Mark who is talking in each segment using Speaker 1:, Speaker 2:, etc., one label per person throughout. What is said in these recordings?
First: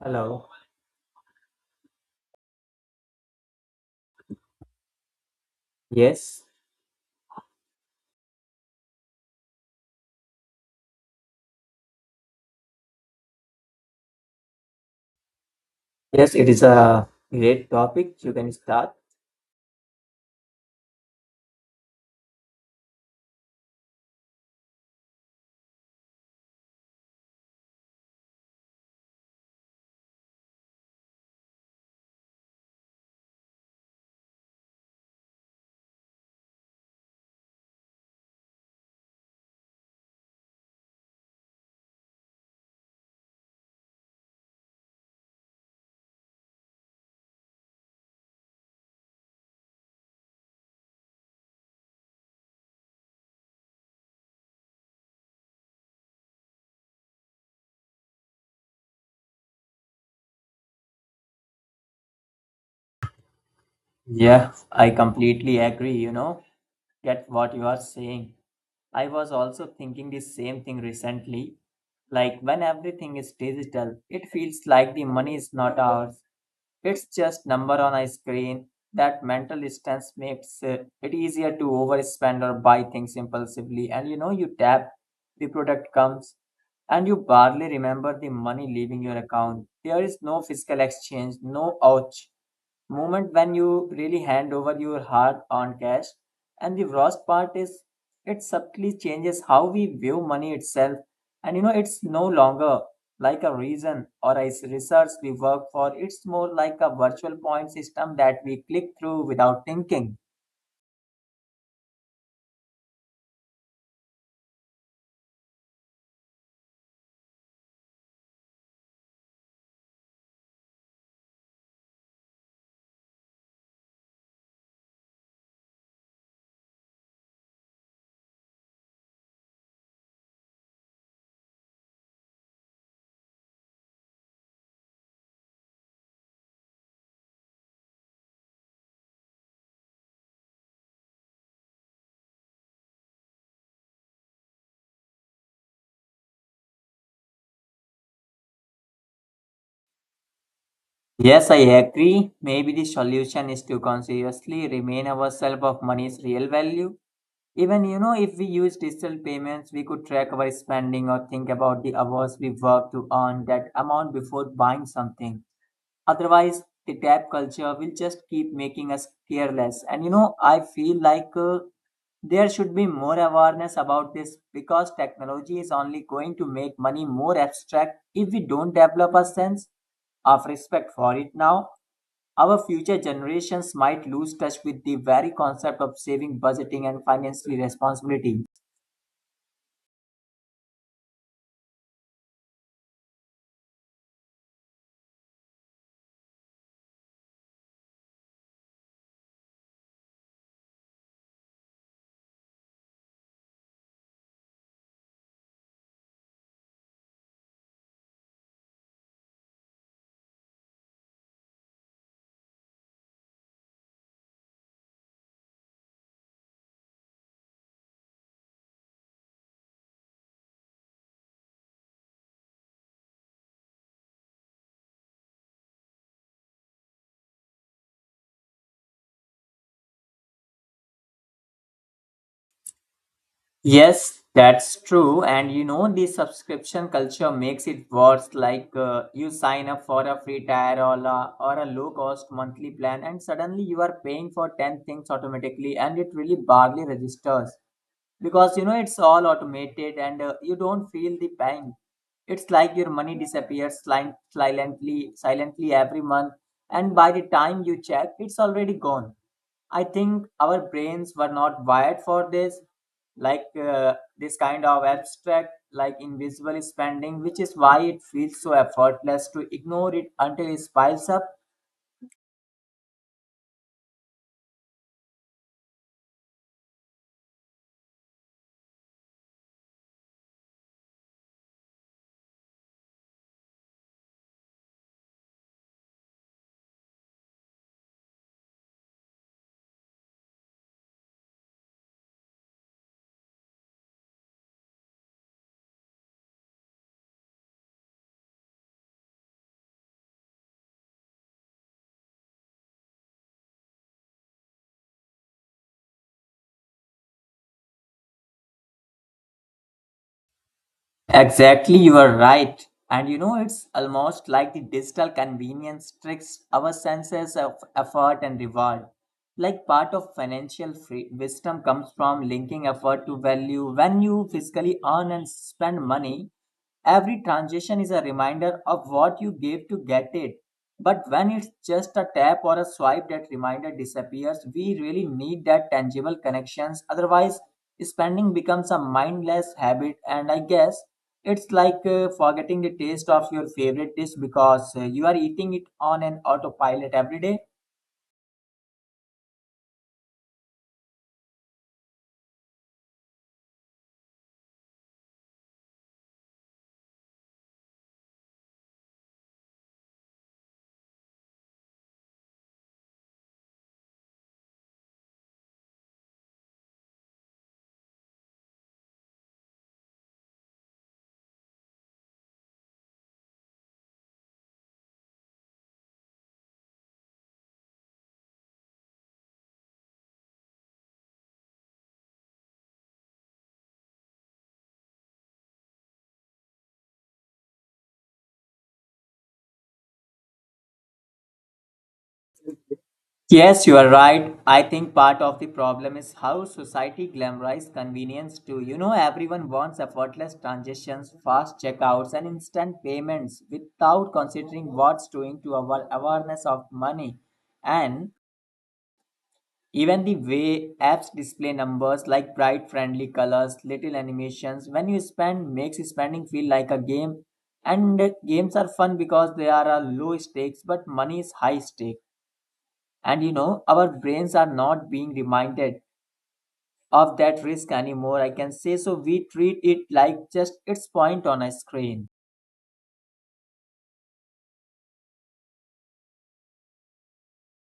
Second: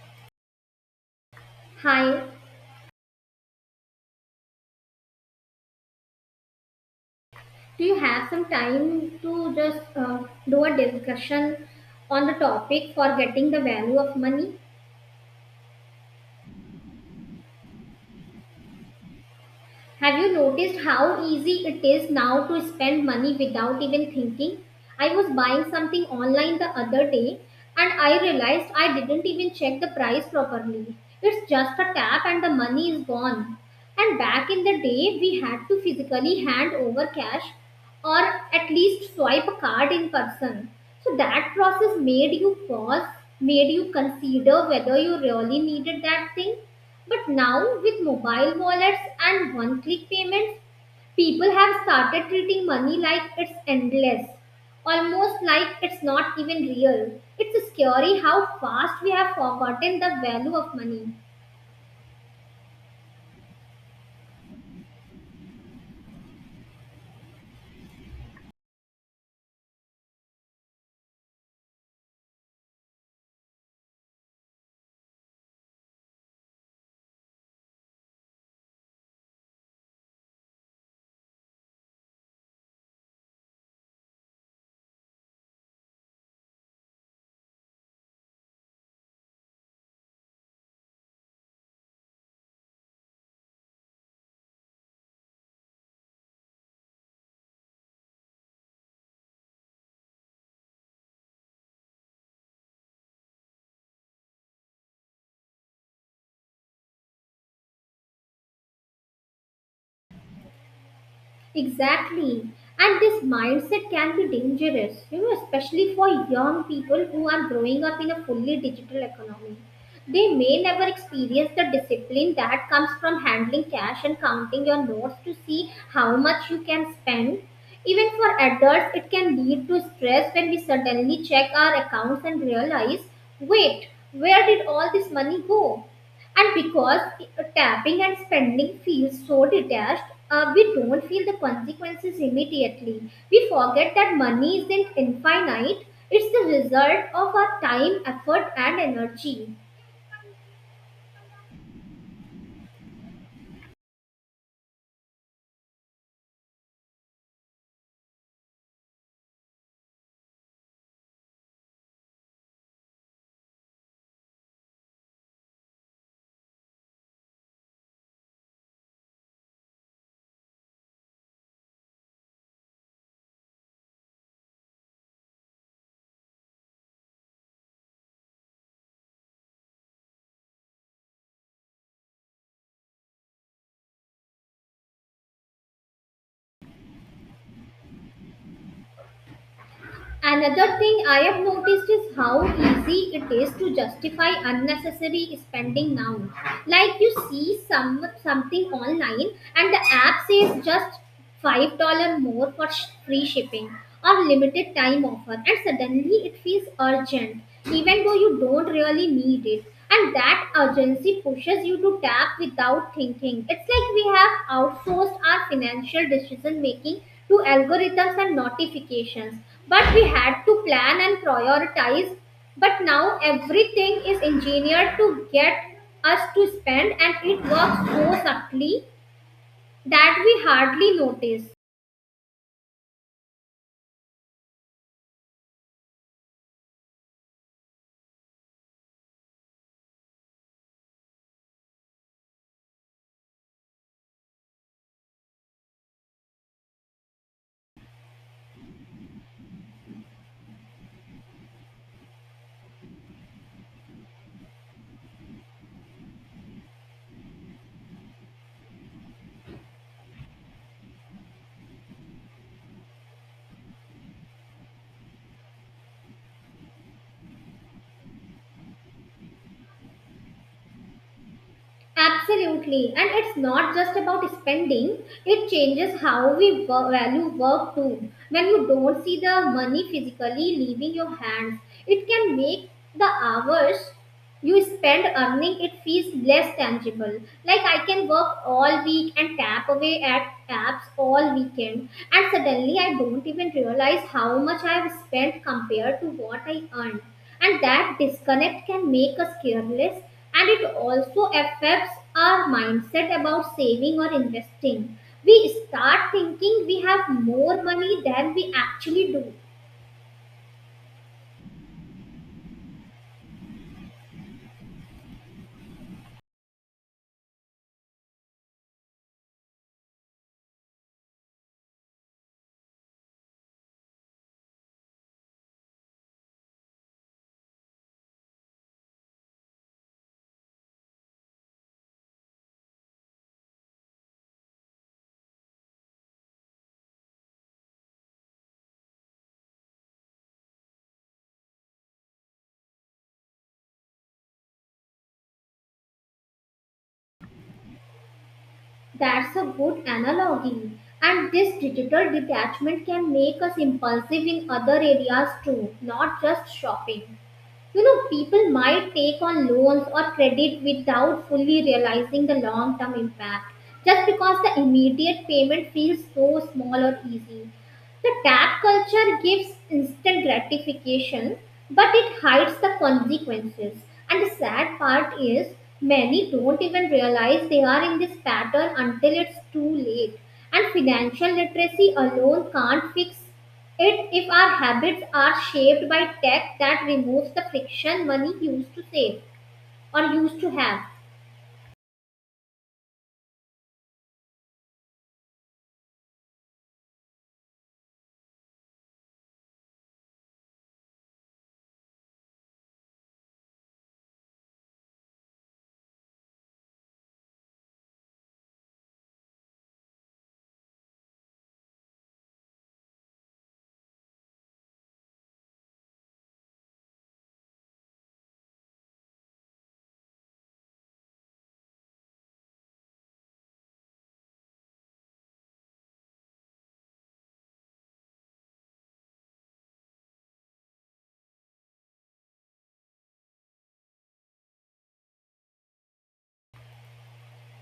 Speaker 1: Hello.
Speaker 2: Hi,
Speaker 1: Yes.
Speaker 2: do you have some time to just do a discussion on the topic for getting the value of money?
Speaker 1: Yes, it is a great topic. You can start.
Speaker 2: Have you noticed how easy it is now to spend money without even thinking? I was buying something online the other day and I realized I didn't even check the price properly. It's just a tap and the money is gone. And back in the day, we had to physically hand over cash or at least swipe a card in person. So that process made you pause, made you consider whether you really needed that thing, but now, with mobile wallets and one click payments, people have started treating money like it's endless, almost like it's not even real. It's scary how fast we have forgotten the value of money.
Speaker 1: Yeah, I completely agree, get what you are saying. I was also thinking the same thing recently. Like when everything is digital, it feels like the money is not ours. It's just number on a screen. That mental distance makes it easier to overspend or buy things impulsively. And you tap, the product comes and you barely remember the money leaving your account. There is no physical exchange, no ouch moment when you really hand over your hard earned cash. And the worst part is it subtly changes how we view money itself. And it's no longer like a reason or a research we work for, it's more like a virtual point system that we click through without thinking.
Speaker 2: Exactly. And this mindset can be dangerous, you know, especially for young people who are growing up in a fully digital economy. They may never experience the discipline that comes from handling cash and counting your notes to see how much you can spend. Even for adults, it can lead to stress when we suddenly check our accounts and realize, wait, where did all this money go? And because tapping and spending feels so detached, we don't feel the consequences immediately. We forget that money isn't infinite, it's the result of our time, effort, and energy.
Speaker 1: Yes, I agree. Maybe the solution is to consciously remain ourselves of money's real value. Even, if we use digital payments, we could track our spending or think about the hours we work to earn that amount before buying something. Otherwise, the tap culture will just keep making us careless. And, I feel like there should be more awareness about this because technology is only going to make money more abstract if we don't develop a sense of respect for it now. Our future generations might lose touch with the very concept of saving, budgeting, and financial responsibility.
Speaker 2: Another thing I have noticed is how easy it is to justify unnecessary spending now. Like you see something online and the app says just $5 more for free shipping or limited time offer, and suddenly it feels urgent, even though you don't really need it. And that urgency pushes you to tap without thinking. It's like we have outsourced our financial decision making to algorithms and notifications. But we had to plan and prioritize. But now everything is engineered to get us to spend, and it works so subtly that we hardly notice.
Speaker 1: Yes, that's true. And the subscription culture makes it worse. Like you sign up for a free tier or a low cost monthly plan, and suddenly you are paying for 10 things automatically, and it really barely registers because it's all automated and you don't feel the pain. It's like your money disappears silently every month, and by the time you check, it's already gone. I think our brains were not wired for this, like this kind of abstract, like invisible spending, which is why it feels so effortless to ignore it until it piles up.
Speaker 2: Absolutely. And it's not just about spending, it changes how we value work too. When you don't see the money physically leaving your hands, it can make the hours you spend earning it feels less tangible. Like I can work all week and tap away at apps all weekend and suddenly I don't even realize how much I have spent compared to what I earned. And that disconnect can make us careless, and it also affects our mindset about saving or investing. We start thinking we have more money than we actually do.
Speaker 1: Exactly, you are right. And it's almost like the digital convenience tricks our senses of effort and reward. Like part of financial wisdom comes from linking effort to value. When you physically earn and spend money, every transaction is a reminder of what you gave to get it. But when it's just a tap or a swipe, that reminder disappears. We really need that tangible connections. Otherwise, spending becomes a mindless habit. And I guess it's like forgetting the taste of your favorite dish because you are eating it on an autopilot every day.
Speaker 2: That's a good analogy. And this digital detachment can make us impulsive in other areas too, not just shopping. You know, people might take on loans or credit without fully realizing the long term impact just because the immediate payment feels so small or easy. The tap culture gives instant gratification, but it hides the consequences. And the sad part is, many don't even realize they are in this pattern until it's too late. And financial literacy alone can't fix it if our habits are shaped by tech that removes the friction money used to save or used to have.
Speaker 1: Yes, you are right. I think part of the problem is how society glamorizes convenience too. Everyone wants effortless transactions, fast checkouts, and instant payments without considering what's doing to our awareness of money. And even the way apps display numbers, like bright friendly colors, little animations when you spend, makes spending feel like a game. And games are fun because they are a low stakes, but money is high stake. And our brains are not being reminded of that risk anymore. I can say so. We treat it like just its point on a screen.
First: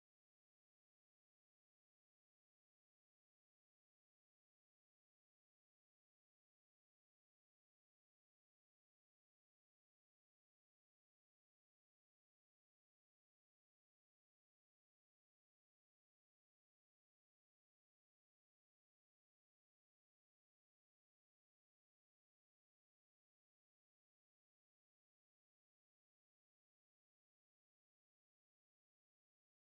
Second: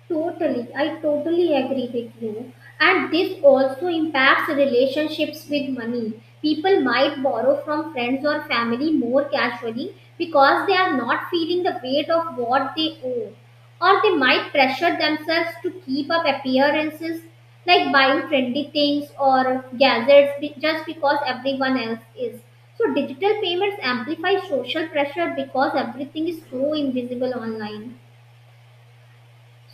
Speaker 2: Totally, I totally agree with you. And this also impacts relationships with money. People might borrow from friends or family more casually because they are not feeling the weight of what they owe. Or they might pressure themselves to keep up appearances like buying trendy things or gadgets just because everyone else is. So digital payments amplify social pressure because everything is so invisible online.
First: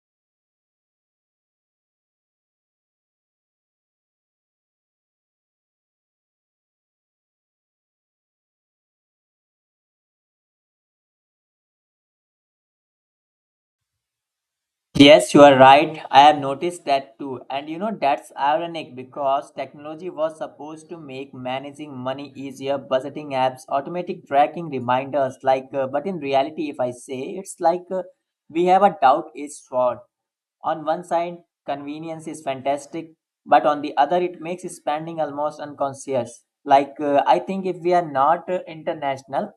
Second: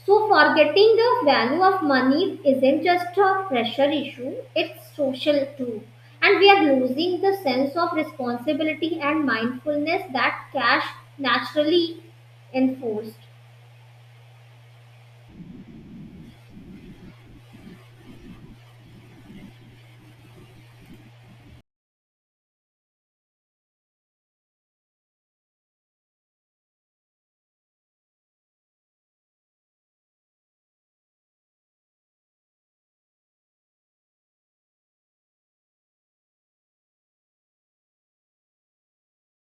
Speaker 2: So, forgetting the value of money isn't just a pressure issue, it's social too. And we are losing the sense of responsibility and mindfulness that cash naturally enforced.
Speaker 1: Yes, you are right. I have noticed that too. And that's ironic because technology was supposed to make managing money easier, budgeting apps, automatic tracking reminders. Like, but in reality, if I say, it's like we have a doubt is sword. On one side, convenience is fantastic, but on the other, it makes spending almost unconscious. Like, I think if we are not international,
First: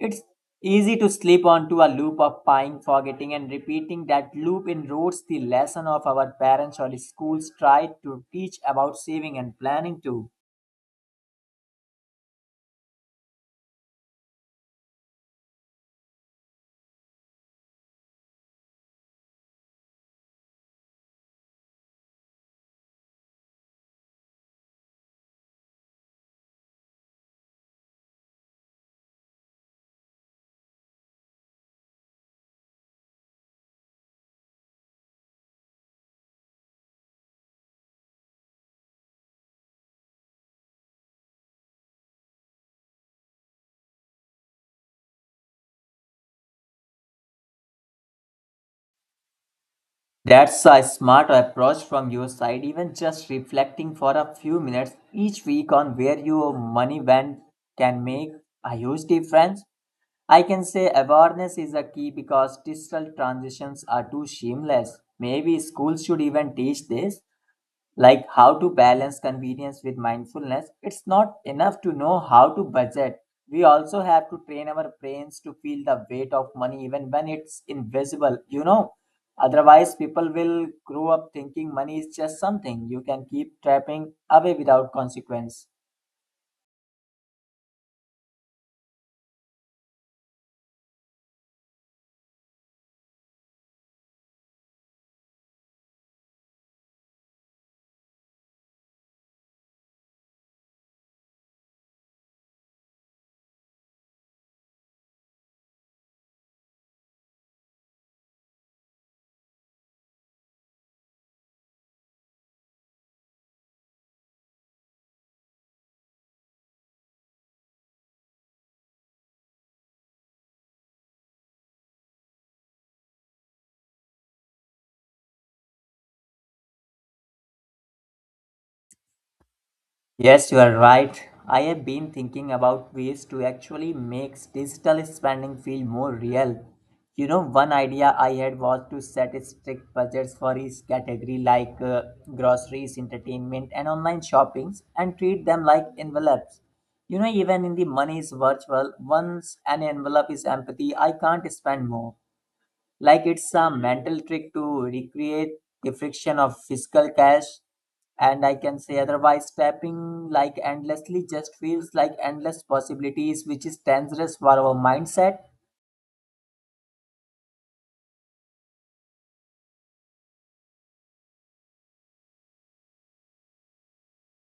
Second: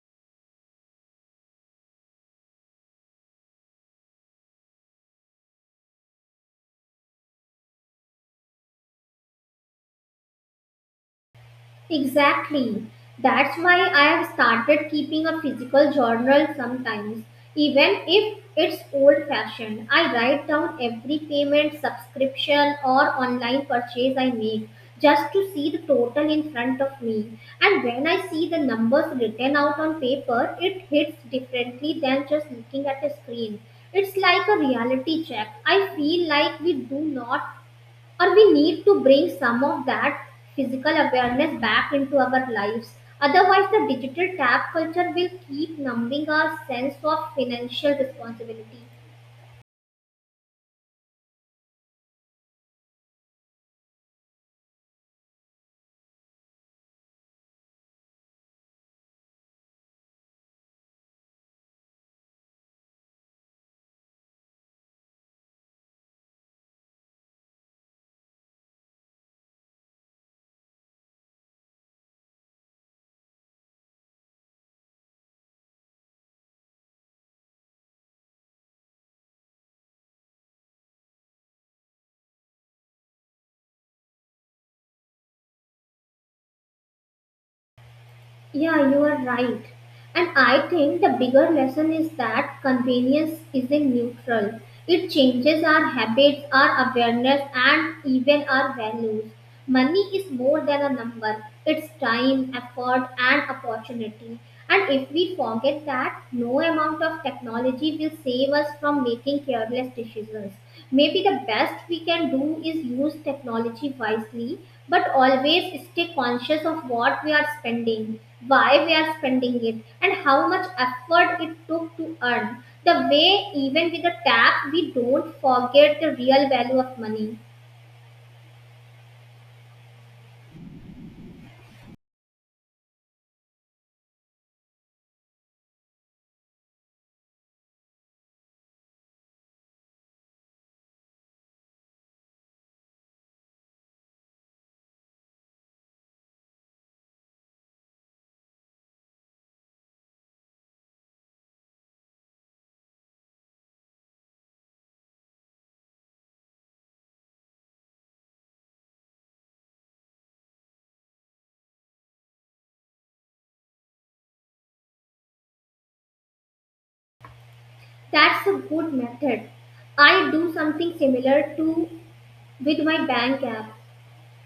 Speaker 1: it's easy to slip onto a loop of buying, forgetting, and repeating. That loop erodes the lesson of our parents or schools tried to teach about saving and planning too.
Speaker 2: Exactly. That's why I have started keeping a physical journal sometimes. Even if it's old fashioned, I write down every payment, subscription, or online purchase I make just to see the total in front of me. And when I see the numbers written out on paper, it hits differently than just looking at a screen. It's like a reality check. I feel like we do not, or we need to bring some of that physical awareness back into our lives. Otherwise, the digital tab culture will keep numbing our sense of financial responsibility.
Speaker 1: That's a smart approach from your side, even just reflecting for a few minutes each week on where your money went can make a huge difference. I can say awareness is a key because digital transitions are too seamless. Maybe schools should even teach this, like how to balance convenience with mindfulness. It's not enough to know how to budget. We also have to train our brains to feel the weight of money even when it's invisible. Otherwise, people will grow up thinking money is just something you can keep trapping away without consequence.
Speaker 2: Yeah, you are right. And I think the bigger lesson is that convenience isn't neutral. It changes our habits, our awareness, and even our values. Money is more than a number, it's time, effort, and opportunity. And if we forget that, no amount of technology will save us from making careless decisions. Maybe the best we can do is use technology wisely, but always stay conscious of what we are spending, why we are spending it, and how much effort it took to earn. The way, even with a tap, we don't forget the real value of money.
Speaker 1: Yes, you are right. I have been thinking about ways to actually make digital spending feel more real. One idea I had was to set strict budgets for each category, like groceries, entertainment, and online shoppings, and treat them like envelopes. Even in the money is virtual, once an envelope is empty, I can't spend more. Like it's a mental trick to recreate the friction of physical cash. And I can say otherwise, clapping like endlessly just feels like endless possibilities, which is dangerous for our mindset.
Speaker 2: That's a good method. I do something similar to with my bank app.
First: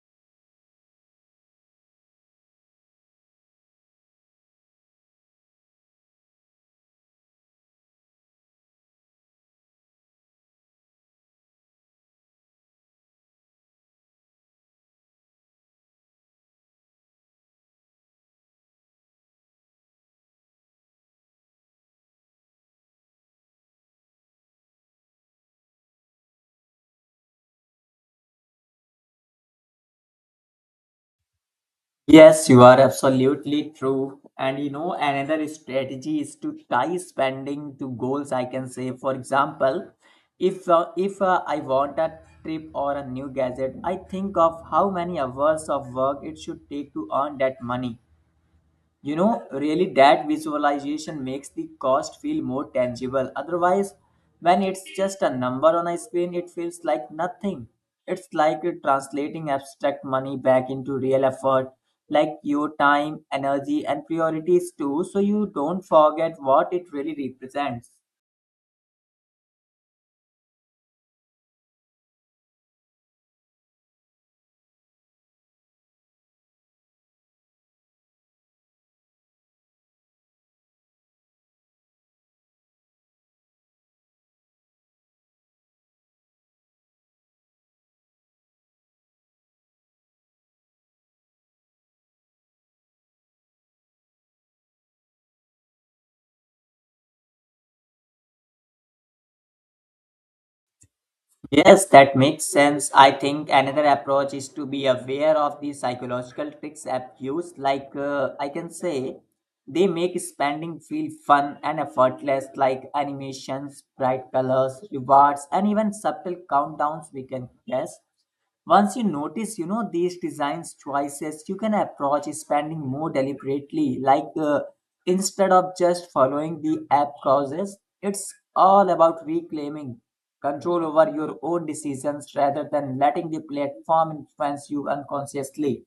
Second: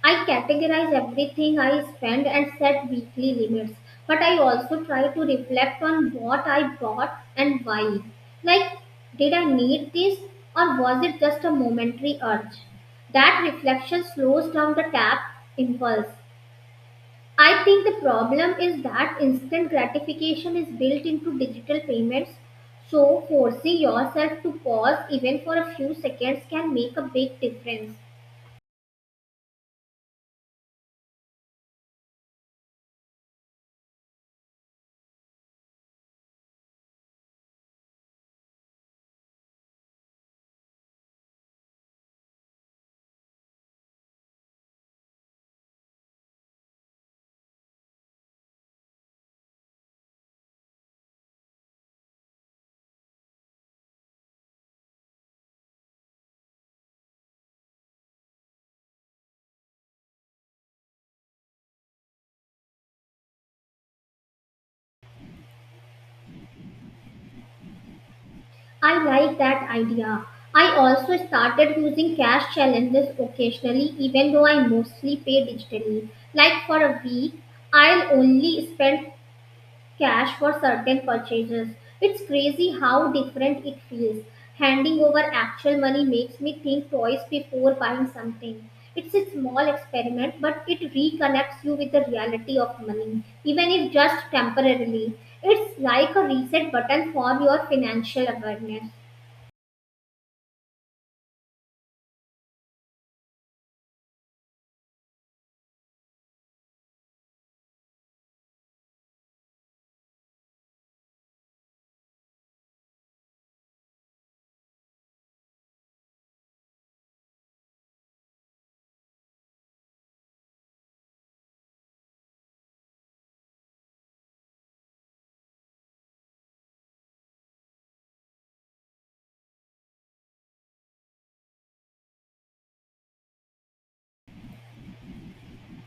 Speaker 2: I categorize everything I spend and set weekly limits, but I also try to reflect on what I bought and why. Like, did I need this or was it just a momentary urge? That reflection slows down the tap impulse. I think the problem is that instant gratification is built into digital payments, so forcing yourself to pause even for a few seconds can make a big difference.
Speaker 1: Yes, you are absolutely true. And another strategy is to tie spending to goals. I can say, for example, if I want a trip or a new gadget, I think of how many hours of work it should take to earn that money. Really, that visualization makes the cost feel more tangible. Otherwise, when it's just a number on a screen, it feels like nothing. It's like you're translating abstract money back into real effort, like your time, energy, and priorities too, so you don't forget what it really represents.
Speaker 2: I like that idea. I also started using cash challenges occasionally, even though I mostly pay digitally. Like for a week, I'll only spend cash for certain purchases. It's crazy how different it feels. Handing over actual money makes me think twice before buying something. It's a small experiment, but it reconnects you with the reality of money, even if just temporarily. It's like a reset button for your financial awareness.
Speaker 1: Yes, that makes sense. I think another approach is to be aware of the psychological tricks app use. Like I can say, they make spending feel fun and effortless, like animations, bright colors, rewards, and even subtle countdowns we can guess. Once you notice, these designs choices, you can approach spending more deliberately. Like instead of just following the app causes, it's all about reclaiming control over your own decisions rather than letting the platform influence you unconsciously.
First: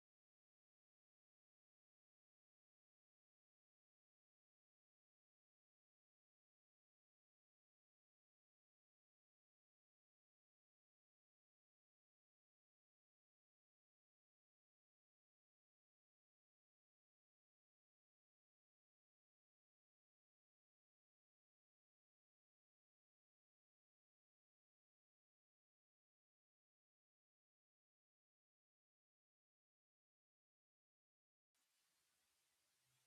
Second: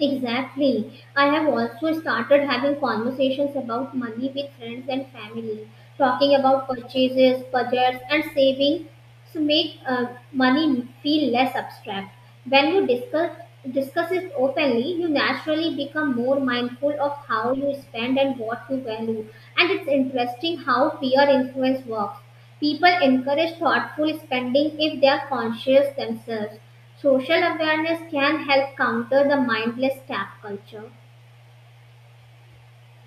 Speaker 2: Exactly. I have also started having conversations about money with friends and family, talking about purchases, budgets, and saving. So make money feel less abstract. When you discuss it openly, you naturally become more mindful of how you spend and what you value. And it's interesting how peer influence works. People encourage thoughtful spending if they are conscious themselves. Social awareness can help counter the mindless tap culture.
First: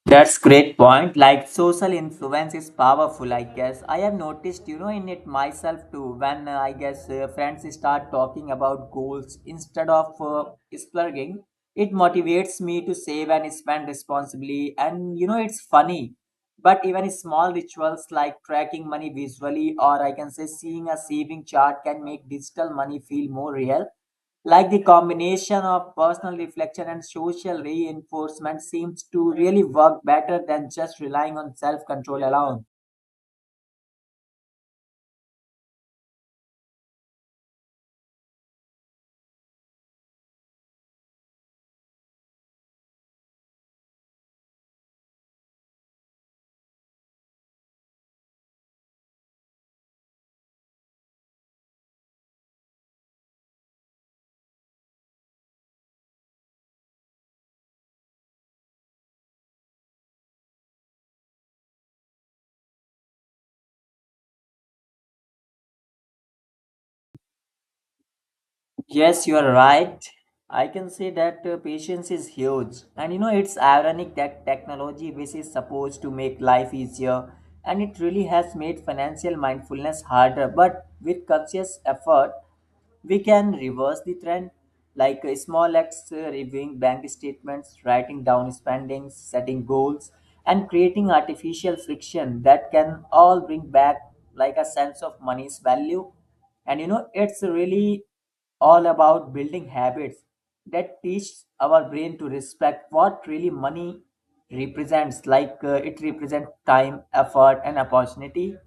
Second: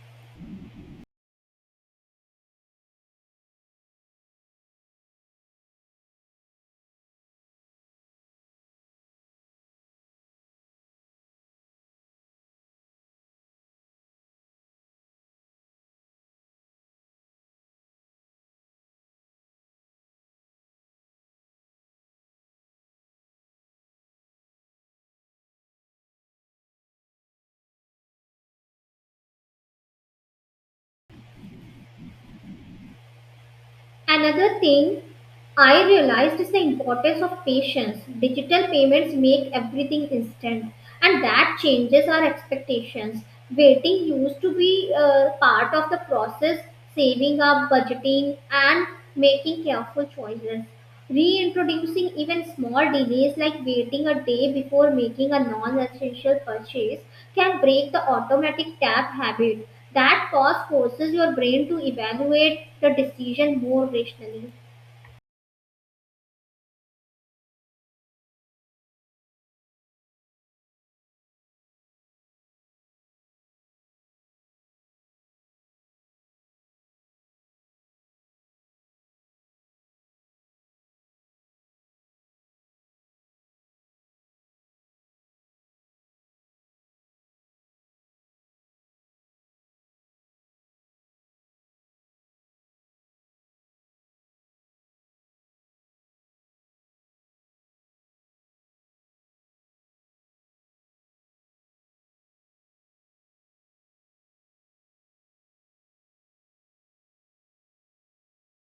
Speaker 1: That's great point. Like social influence is powerful, I guess. I have noticed, in it myself too. When I guess friends start talking about goals instead of splurging, it motivates me to save and spend responsibly. And it's funny, but even small rituals like tracking money visually, or I can say seeing a saving chart, can make digital money feel more real. Like the combination of personal reflection and social reinforcement seems to really work better than just relying on self control alone.
Speaker 2: Another thing I realized is the importance of patience. Digital payments make everything instant, and that changes our expectations. Waiting used to be part of the process, saving up, budgeting, and making careful choices. Reintroducing even small delays like waiting a day before making a non essential purchase can break the automatic tap habit. That pause forces your brain to evaluate the decision more rationally.
Speaker 1: Yes, you are right. I can say that patience is huge. And it's ironic that technology, which is supposed to make life easier, and it really has made financial mindfulness harder. But with conscious effort, we can reverse the trend, like small acts, reviewing bank statements, writing down spendings, setting goals, and creating artificial friction that can all bring back like a sense of money's value. And it's really all about building habits that teach our brain to respect what really money represents, like it represents time effort and opportunity.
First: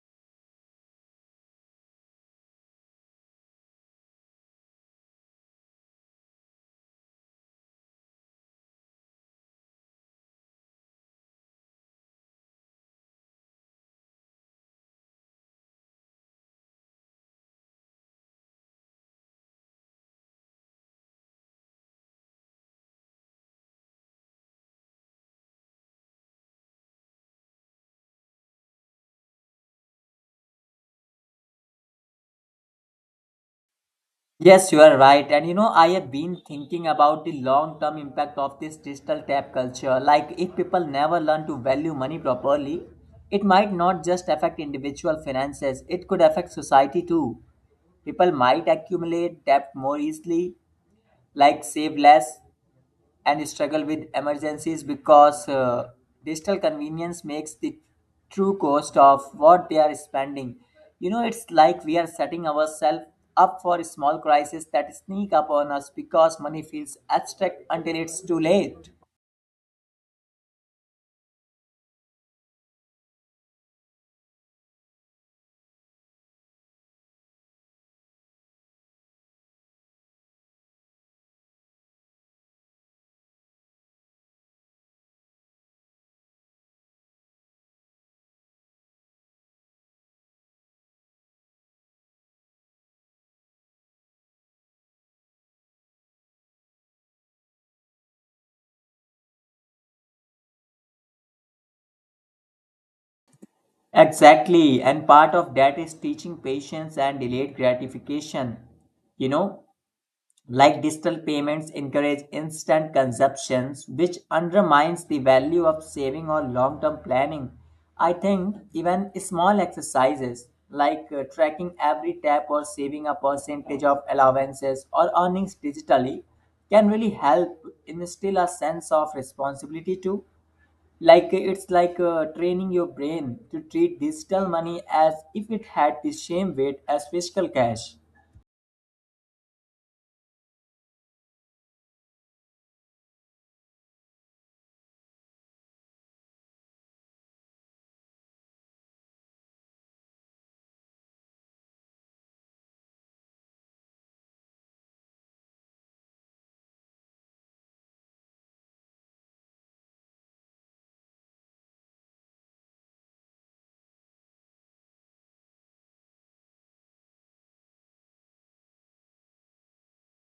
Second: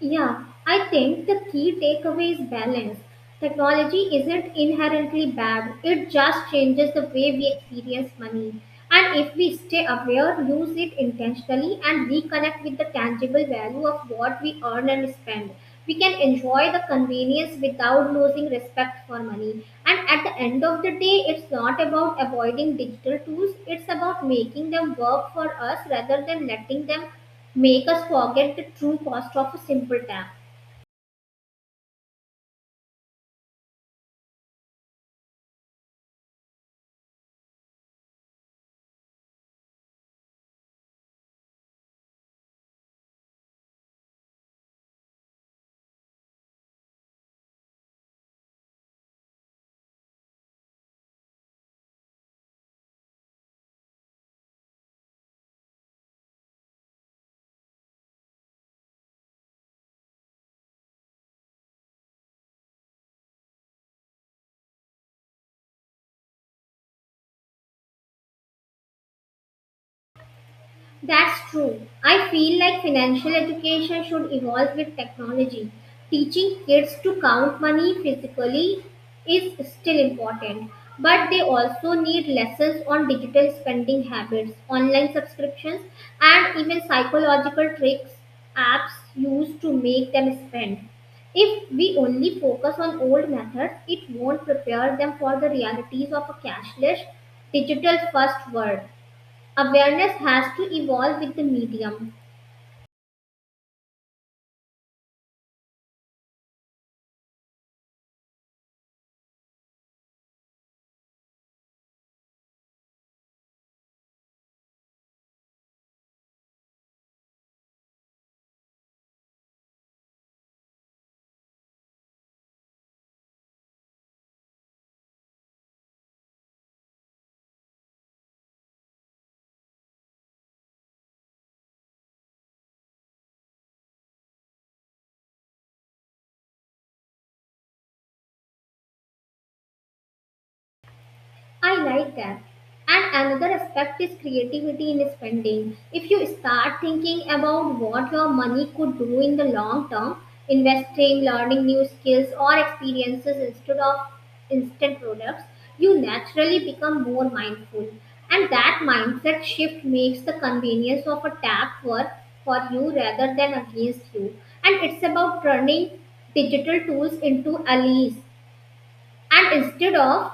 Speaker 2: Yeah, I think the key takeaway is balance. Technology isn't inherently bad, it just changes the way we experience money. And if we stay aware, use it intentionally, and reconnect with the tangible value of what we earn and spend, we can enjoy the convenience without losing respect for money. And at the end of the day, it's not about avoiding digital tools, it's about making them work for us rather than letting them make us forget the true cost of a simple tap.
Speaker 1: Yes, you are right. And I have been thinking about the long term impact of this digital tap culture. Like, if people never learn to value money properly, it might not just affect individual finances, it could affect society too. People might accumulate debt more easily, like save less, and struggle with emergencies because digital convenience makes the true cost of what they are spending. It's like we are setting ourselves up for small crises that sneak upon us because money feels abstract until it's too late.
Speaker 2: That's true. I feel like financial education should evolve with technology. Teaching kids to count money physically is still important, but they also need lessons on digital spending habits, online subscriptions, and even psychological tricks apps use to make them spend. If we only focus on old methods, it won't prepare them for the realities of a cashless, digital first world. Awareness has to evolve with the medium.
Speaker 1: Exactly, and part of that is teaching patience and delayed gratification. You know, Like digital payments encourage instant consumptions, which undermines the value of saving or long term planning. I think even small exercises like tracking every tap or saving a percentage of allowances or earnings digitally can really help instill a sense of responsibility too. Like it's like training your brain to treat digital money as if it had the same weight as physical cash.
Speaker 2: I like that. And another aspect is creativity in spending. If you start thinking about what your money could do in the long term, investing, learning new skills or experiences instead of instant products, you naturally become more mindful. And that mindset shift makes the convenience of a tap work for you rather than against you. And it's about turning digital tools into allies and instead of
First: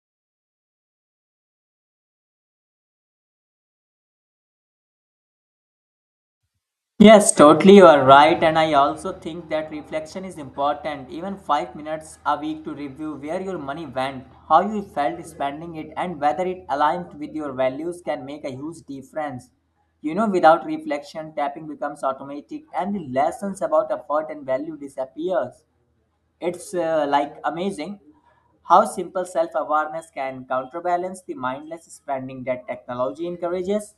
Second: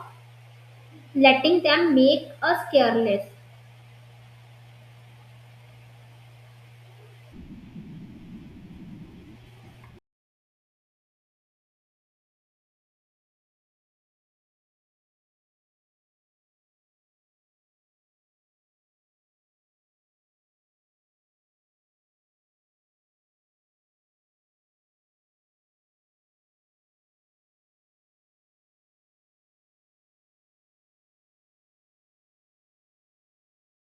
Speaker 2: letting them make us careless.
Speaker 1: Yes, totally, you are right. And I also think that reflection is important. Even 5 minutes a week to review where your money went, how you felt spending it, and whether it aligned with your values can make a huge difference. Without reflection, tapping becomes automatic and the lessons about effort and value disappears. It's like amazing how simple self-awareness can counterbalance the mindless spending that technology encourages.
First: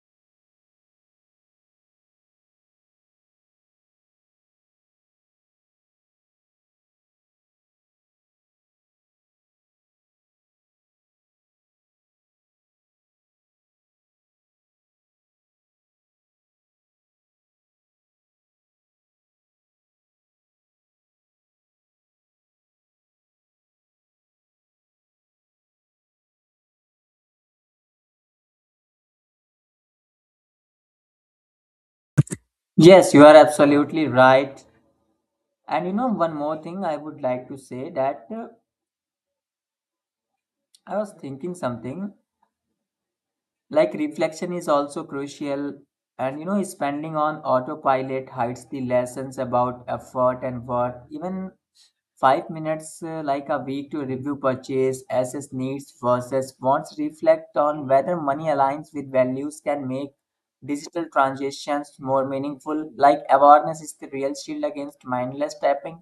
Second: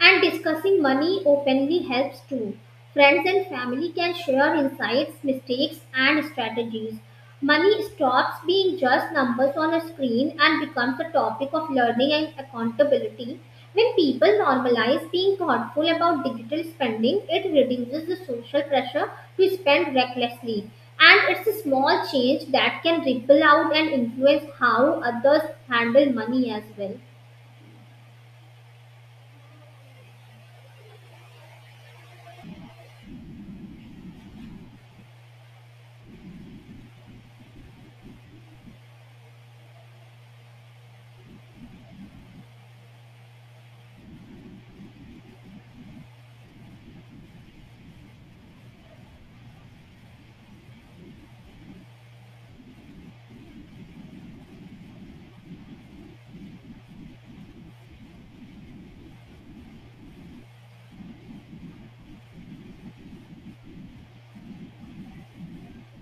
Speaker 2: And discussing money openly helps too. Friends and family can share insights, mistakes, and strategies. Money stops being just numbers on a screen and becomes a topic of learning and accountability. When people normalize being thoughtful about digital spending, it reduces the social pressure to spend recklessly. And it's a small change that can ripple out and influence how others handle money as well.
Speaker 1: Yes, you are absolutely right. And one more thing I would like to say that I was thinking something like reflection is also crucial. And spending on autopilot hides the lessons about effort and worth. Even 5 minutes, like a week, to review purchase, assess needs versus wants, reflect on whether money aligns with values can make digital transactions more meaningful. Like awareness is the real shield against mindless tapping.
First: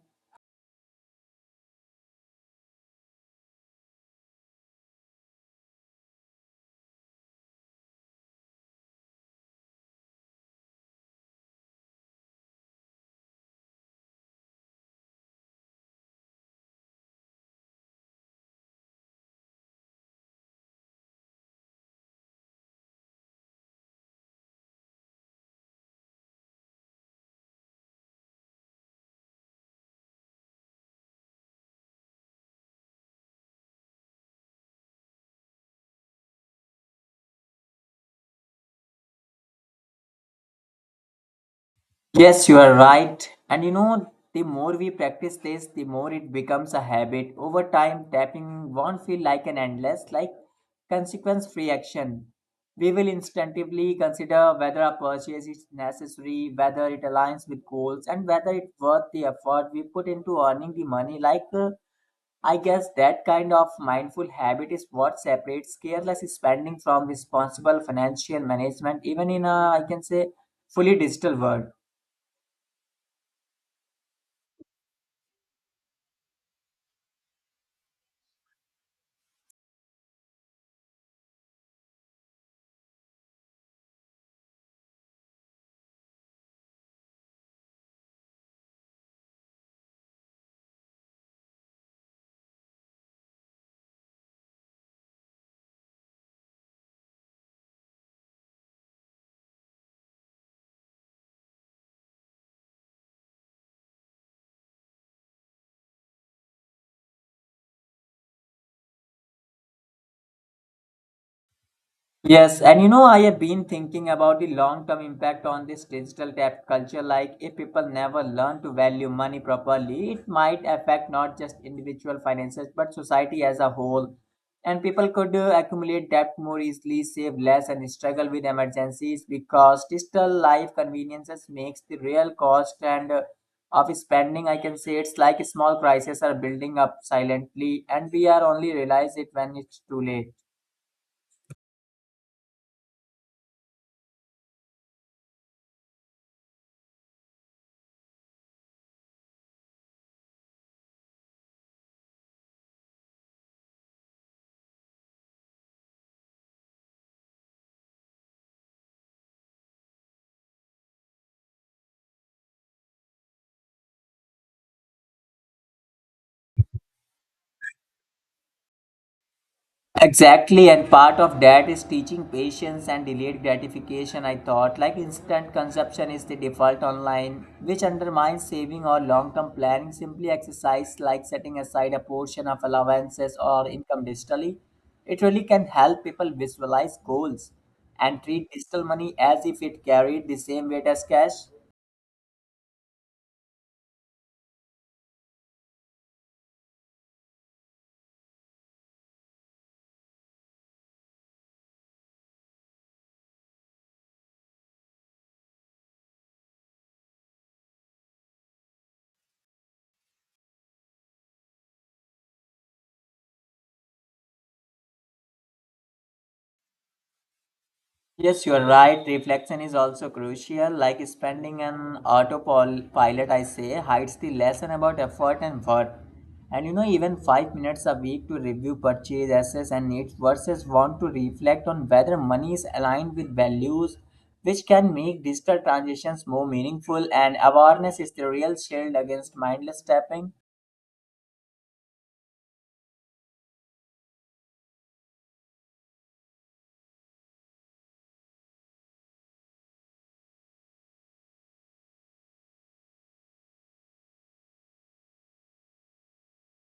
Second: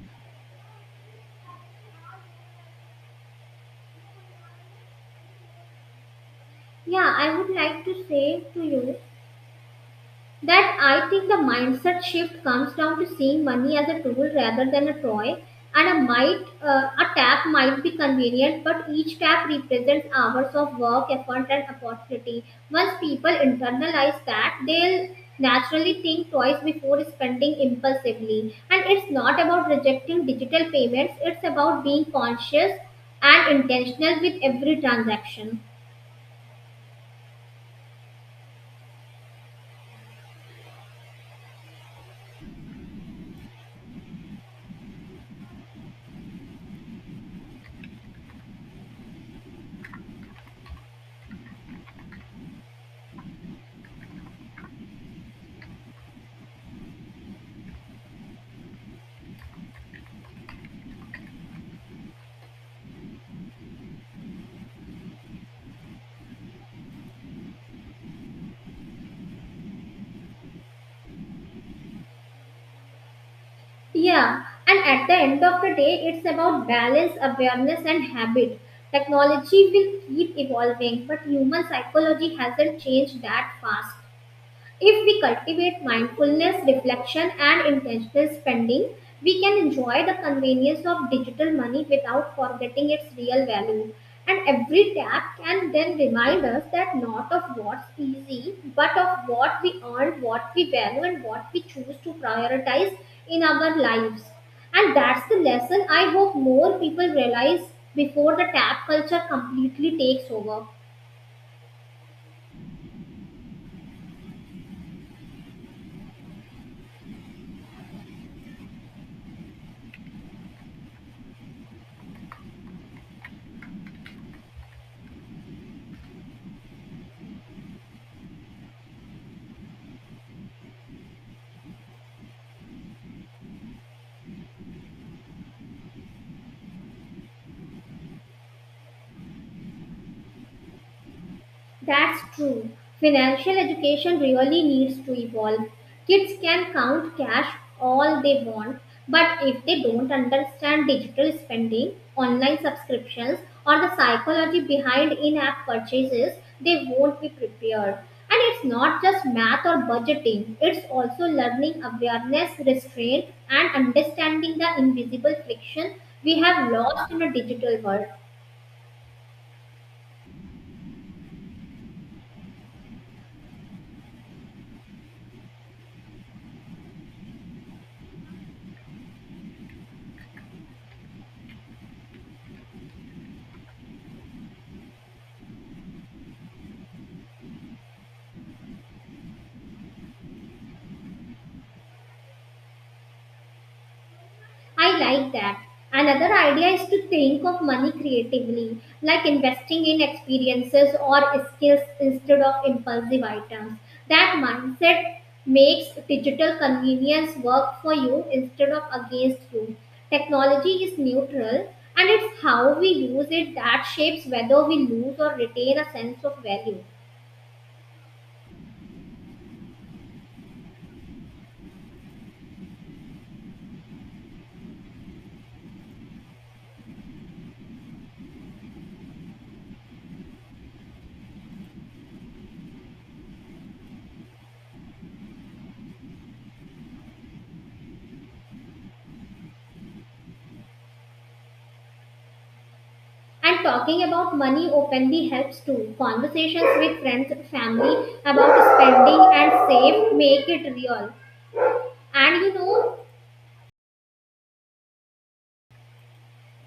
Speaker 2: Yeah, I would like to say to you that I think the mindset shift comes down to seeing money as a tool rather than a toy. And a tap might be convenient, but each tap represents hours of work, effort, and opportunity. Once people internalize that, they'll naturally think twice before spending impulsively. And it's not about rejecting digital payments; it's about being conscious and intentional with every transaction.
Speaker 1: Yes, you are right. And you know, the more we practice this, the more it becomes a habit. Over time, tapping won't feel like an endless, consequence free action. We will instinctively consider whether a purchase is necessary, whether it aligns with goals, and whether it's worth the effort we put into earning the money. I guess that kind of mindful habit is what separates careless spending from responsible financial management, even in a, I can say, fully digital world.
Speaker 2: Yeah, and at the end of the day, it's about balance, awareness, and habit. Technology will keep evolving, but human psychology hasn't changed that fast. If we cultivate mindfulness, reflection, and intentional spending, we can enjoy the convenience of digital money without forgetting its real value. And every tap can then remind us that not of what's easy, but of what we earn, what we value, and what we choose to prioritize in our lives. And that's the lesson I hope more people realize before the tap culture completely takes over.
Speaker 1: Yes, and you know, I have been thinking about the long-term impact on this digital debt culture. Like, if people never learn to value money properly, it might affect not just individual finances but society as a whole. And people could accumulate debt more easily, save less, and struggle with emergencies because digital life conveniences makes the real cost and of spending. I can say it's like small crises are building up silently, and we are only realize it when it's too late.
Speaker 2: That's true. Financial education really needs to evolve. Kids can count cash all they want, but if they don't understand digital spending, online subscriptions, or the psychology behind in app purchases, they won't be prepared. And it's not just math or budgeting, it's also learning awareness, restraint, and understanding the invisible friction we have lost in a digital world.
Speaker 1: Exactly, and part of that is teaching patience and delayed gratification. I thought like instant consumption is the default online, which undermines saving or long term planning. Simply exercise like setting aside a portion of allowances or income digitally. It really can help people visualize goals and treat digital money as if it carried the same weight as cash.
Speaker 2: I like that. Another idea is to think of money creatively, like investing in experiences or skills instead of impulsive items. That mindset makes digital convenience work for you instead of against you. Technology is neutral and it's how we use it that shapes whether we lose or retain a sense of value.
Speaker 1: Yes, you are right. Reflection is also crucial. Like spending an autopilot, I say, hides the lesson about effort and worth. And you know, even 5 minutes a week to review purchase, assets, and needs versus want to reflect on whether money is aligned with values, which can make digital transactions more meaningful. And awareness is the real shield against mindless tapping.
Speaker 2: And talking about money openly helps too. Conversations with friends and family about spending and save make it real. And you know,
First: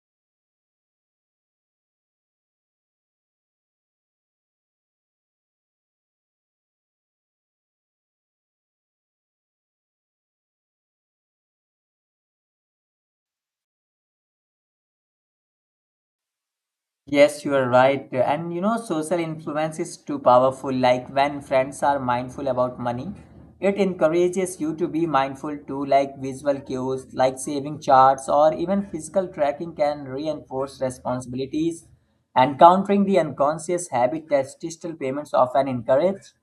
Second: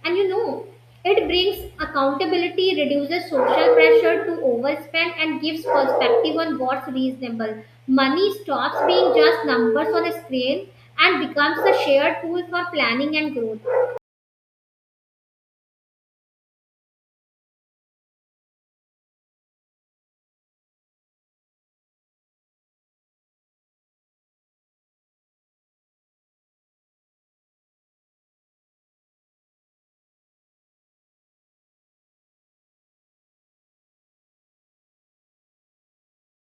Speaker 2: and you know, it brings accountability, reduces social pressure to overspend, and gives perspective on what's reasonable. Money stops being just numbers on a screen and becomes a shared tool for planning and growth.
Speaker 1: Yes, you are right. And you know, social influence is too powerful. Like when friends are mindful about money, it encourages you to be mindful too, like visual cues, like saving charts, or even physical tracking can reinforce responsibilities. And countering the unconscious habit that digital payments often encourage.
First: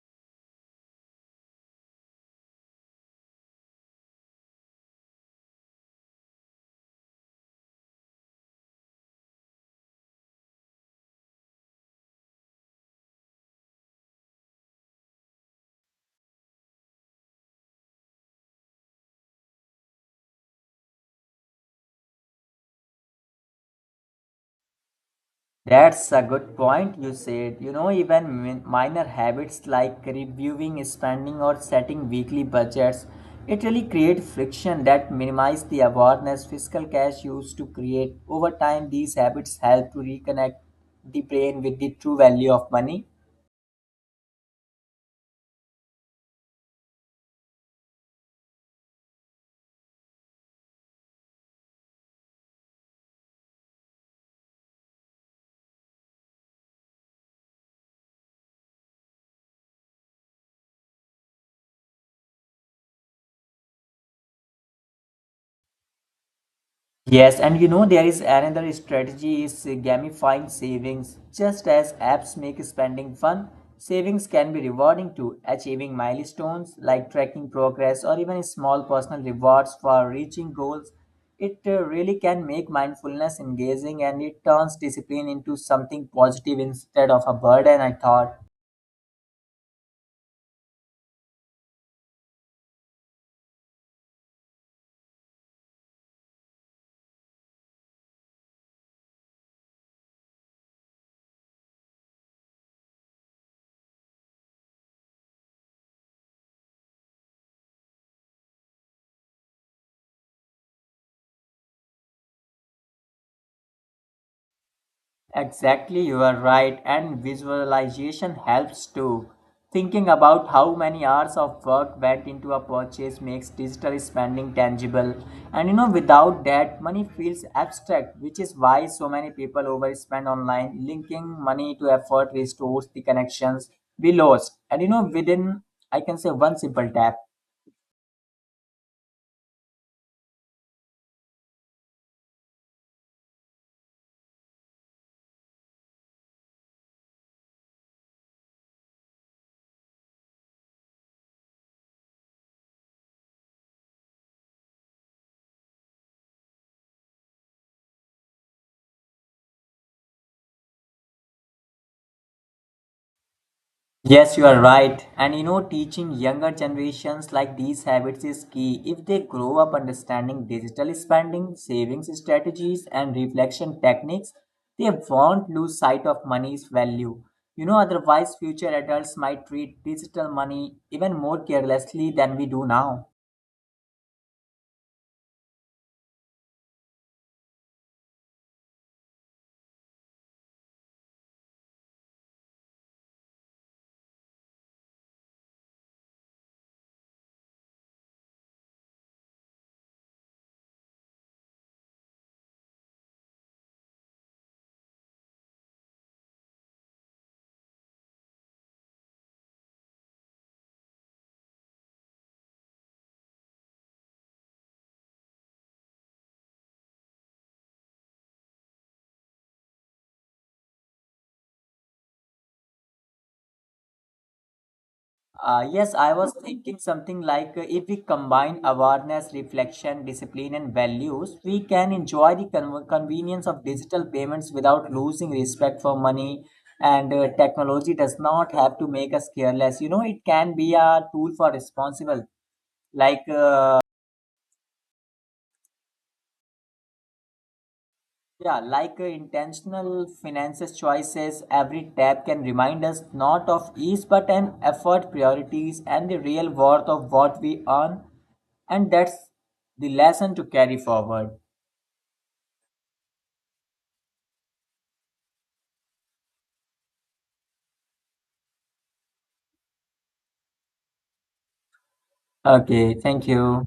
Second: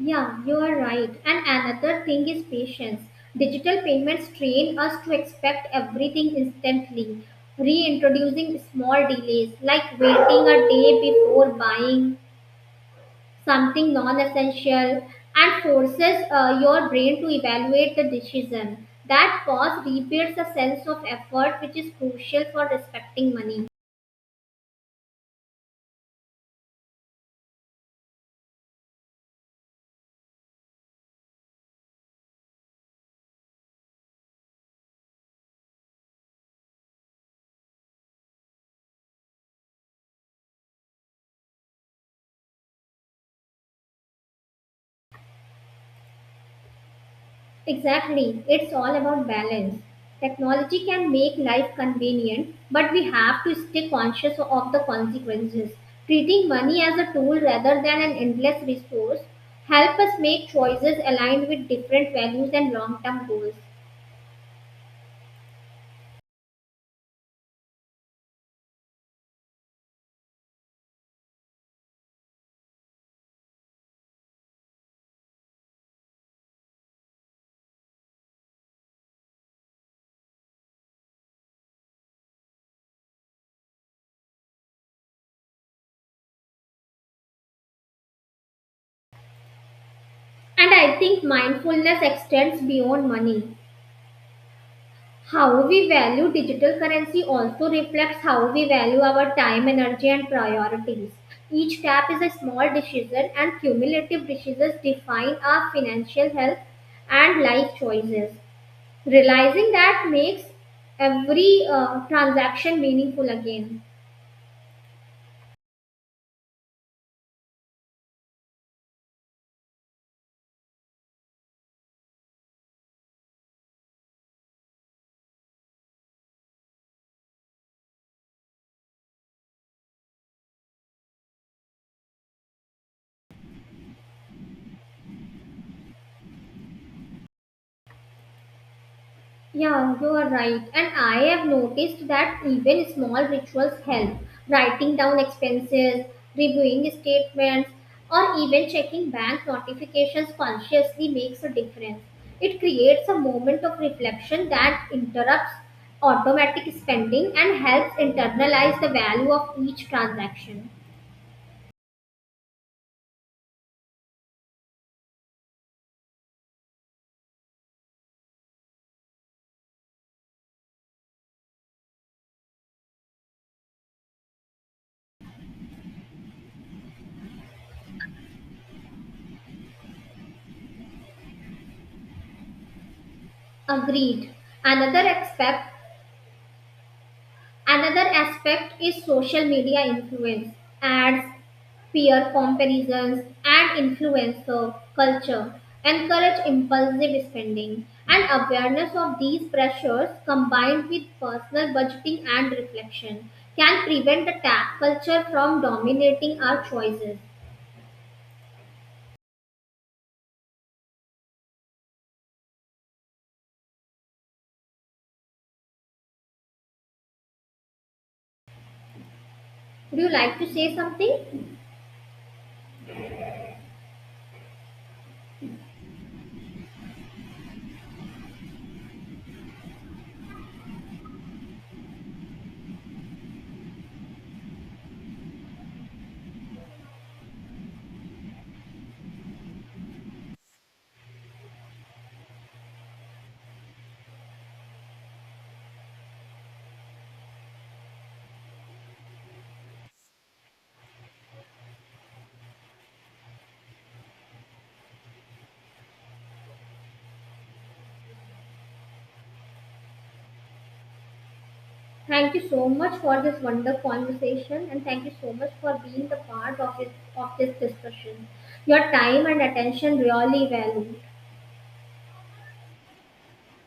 Speaker 2: Yeah, you are right. And another thing is patience. Digital payments train us to expect everything instantly, reintroducing small delays like waiting a day before buying something non essential and forces your brain to evaluate the decision. That pause rebuilds a sense of effort, which is crucial for respecting money.
Speaker 1: That's a good point you said. You know, even minor habits like reviewing spending or setting weekly budgets, it really create friction that minimize the awareness fiscal cash used to create. Over time, these habits help to reconnect the brain with the true value of money.
Speaker 2: Exactly. It's all about balance. Technology can make life convenient, but we have to stay conscious of the consequences. Treating money as a tool rather than an endless resource help us make choices aligned with different values and long-term goals.
Speaker 1: Yes, and you know there is another strategy is gamifying savings. Just as apps make spending fun, savings can be rewarding too. Achieving milestones like tracking progress or even small personal rewards for reaching goals, it really can make mindfulness engaging and it turns discipline into something positive instead of a burden, I thought.
Speaker 2: And I think mindfulness extends beyond money. How we value digital currency also reflects how we value our time, energy, and priorities. Each tap is a small decision, and cumulative decisions define our financial health and life choices. Realizing that makes every transaction meaningful again.
Speaker 1: Exactly, you are right, and visualization helps too. Thinking about how many hours of work went into a purchase makes digital spending tangible, and you know, without that, money feels abstract, which is why so many people overspend online. Linking money to effort restores the connections we lost, and you know, within I can say one simple tap.
Speaker 2: Yeah, you are right. And I have noticed that even small rituals help. Writing down expenses, reviewing statements, or even checking bank notifications consciously makes a difference. It creates a moment of reflection that interrupts automatic spending and helps internalize the value of each transaction.
Speaker 1: Yes, you are right. And you know, teaching younger generations like these habits is key. If they grow up understanding digital spending, savings strategies, and reflection techniques, they won't lose sight of money's value. You know, otherwise, future adults might treat digital money even more carelessly than we do now.
Speaker 2: Agreed. Another aspect, another aspect is social media influence. Ads, peer comparisons and influencer culture encourage impulsive spending, and awareness of these pressures combined with personal budgeting and reflection can prevent the tap culture from dominating our choices. Would you like to say something?
Speaker 1: Yes, I was thinking something if we combine awareness, reflection, discipline, and values, we can enjoy the convenience of digital payments without losing respect for money. And technology does not have to make us careless. You know, it can be a tool for responsible, like uh, intentional finances choices, every tab can remind us not of ease but an effort, priorities, and the real worth of what we earn. And that's the lesson to carry forward.
Speaker 2: Thank you so much for this wonderful conversation and thank you so much for being the part of of this discussion. Your time and attention really value.
Speaker 1: Okay, thank you.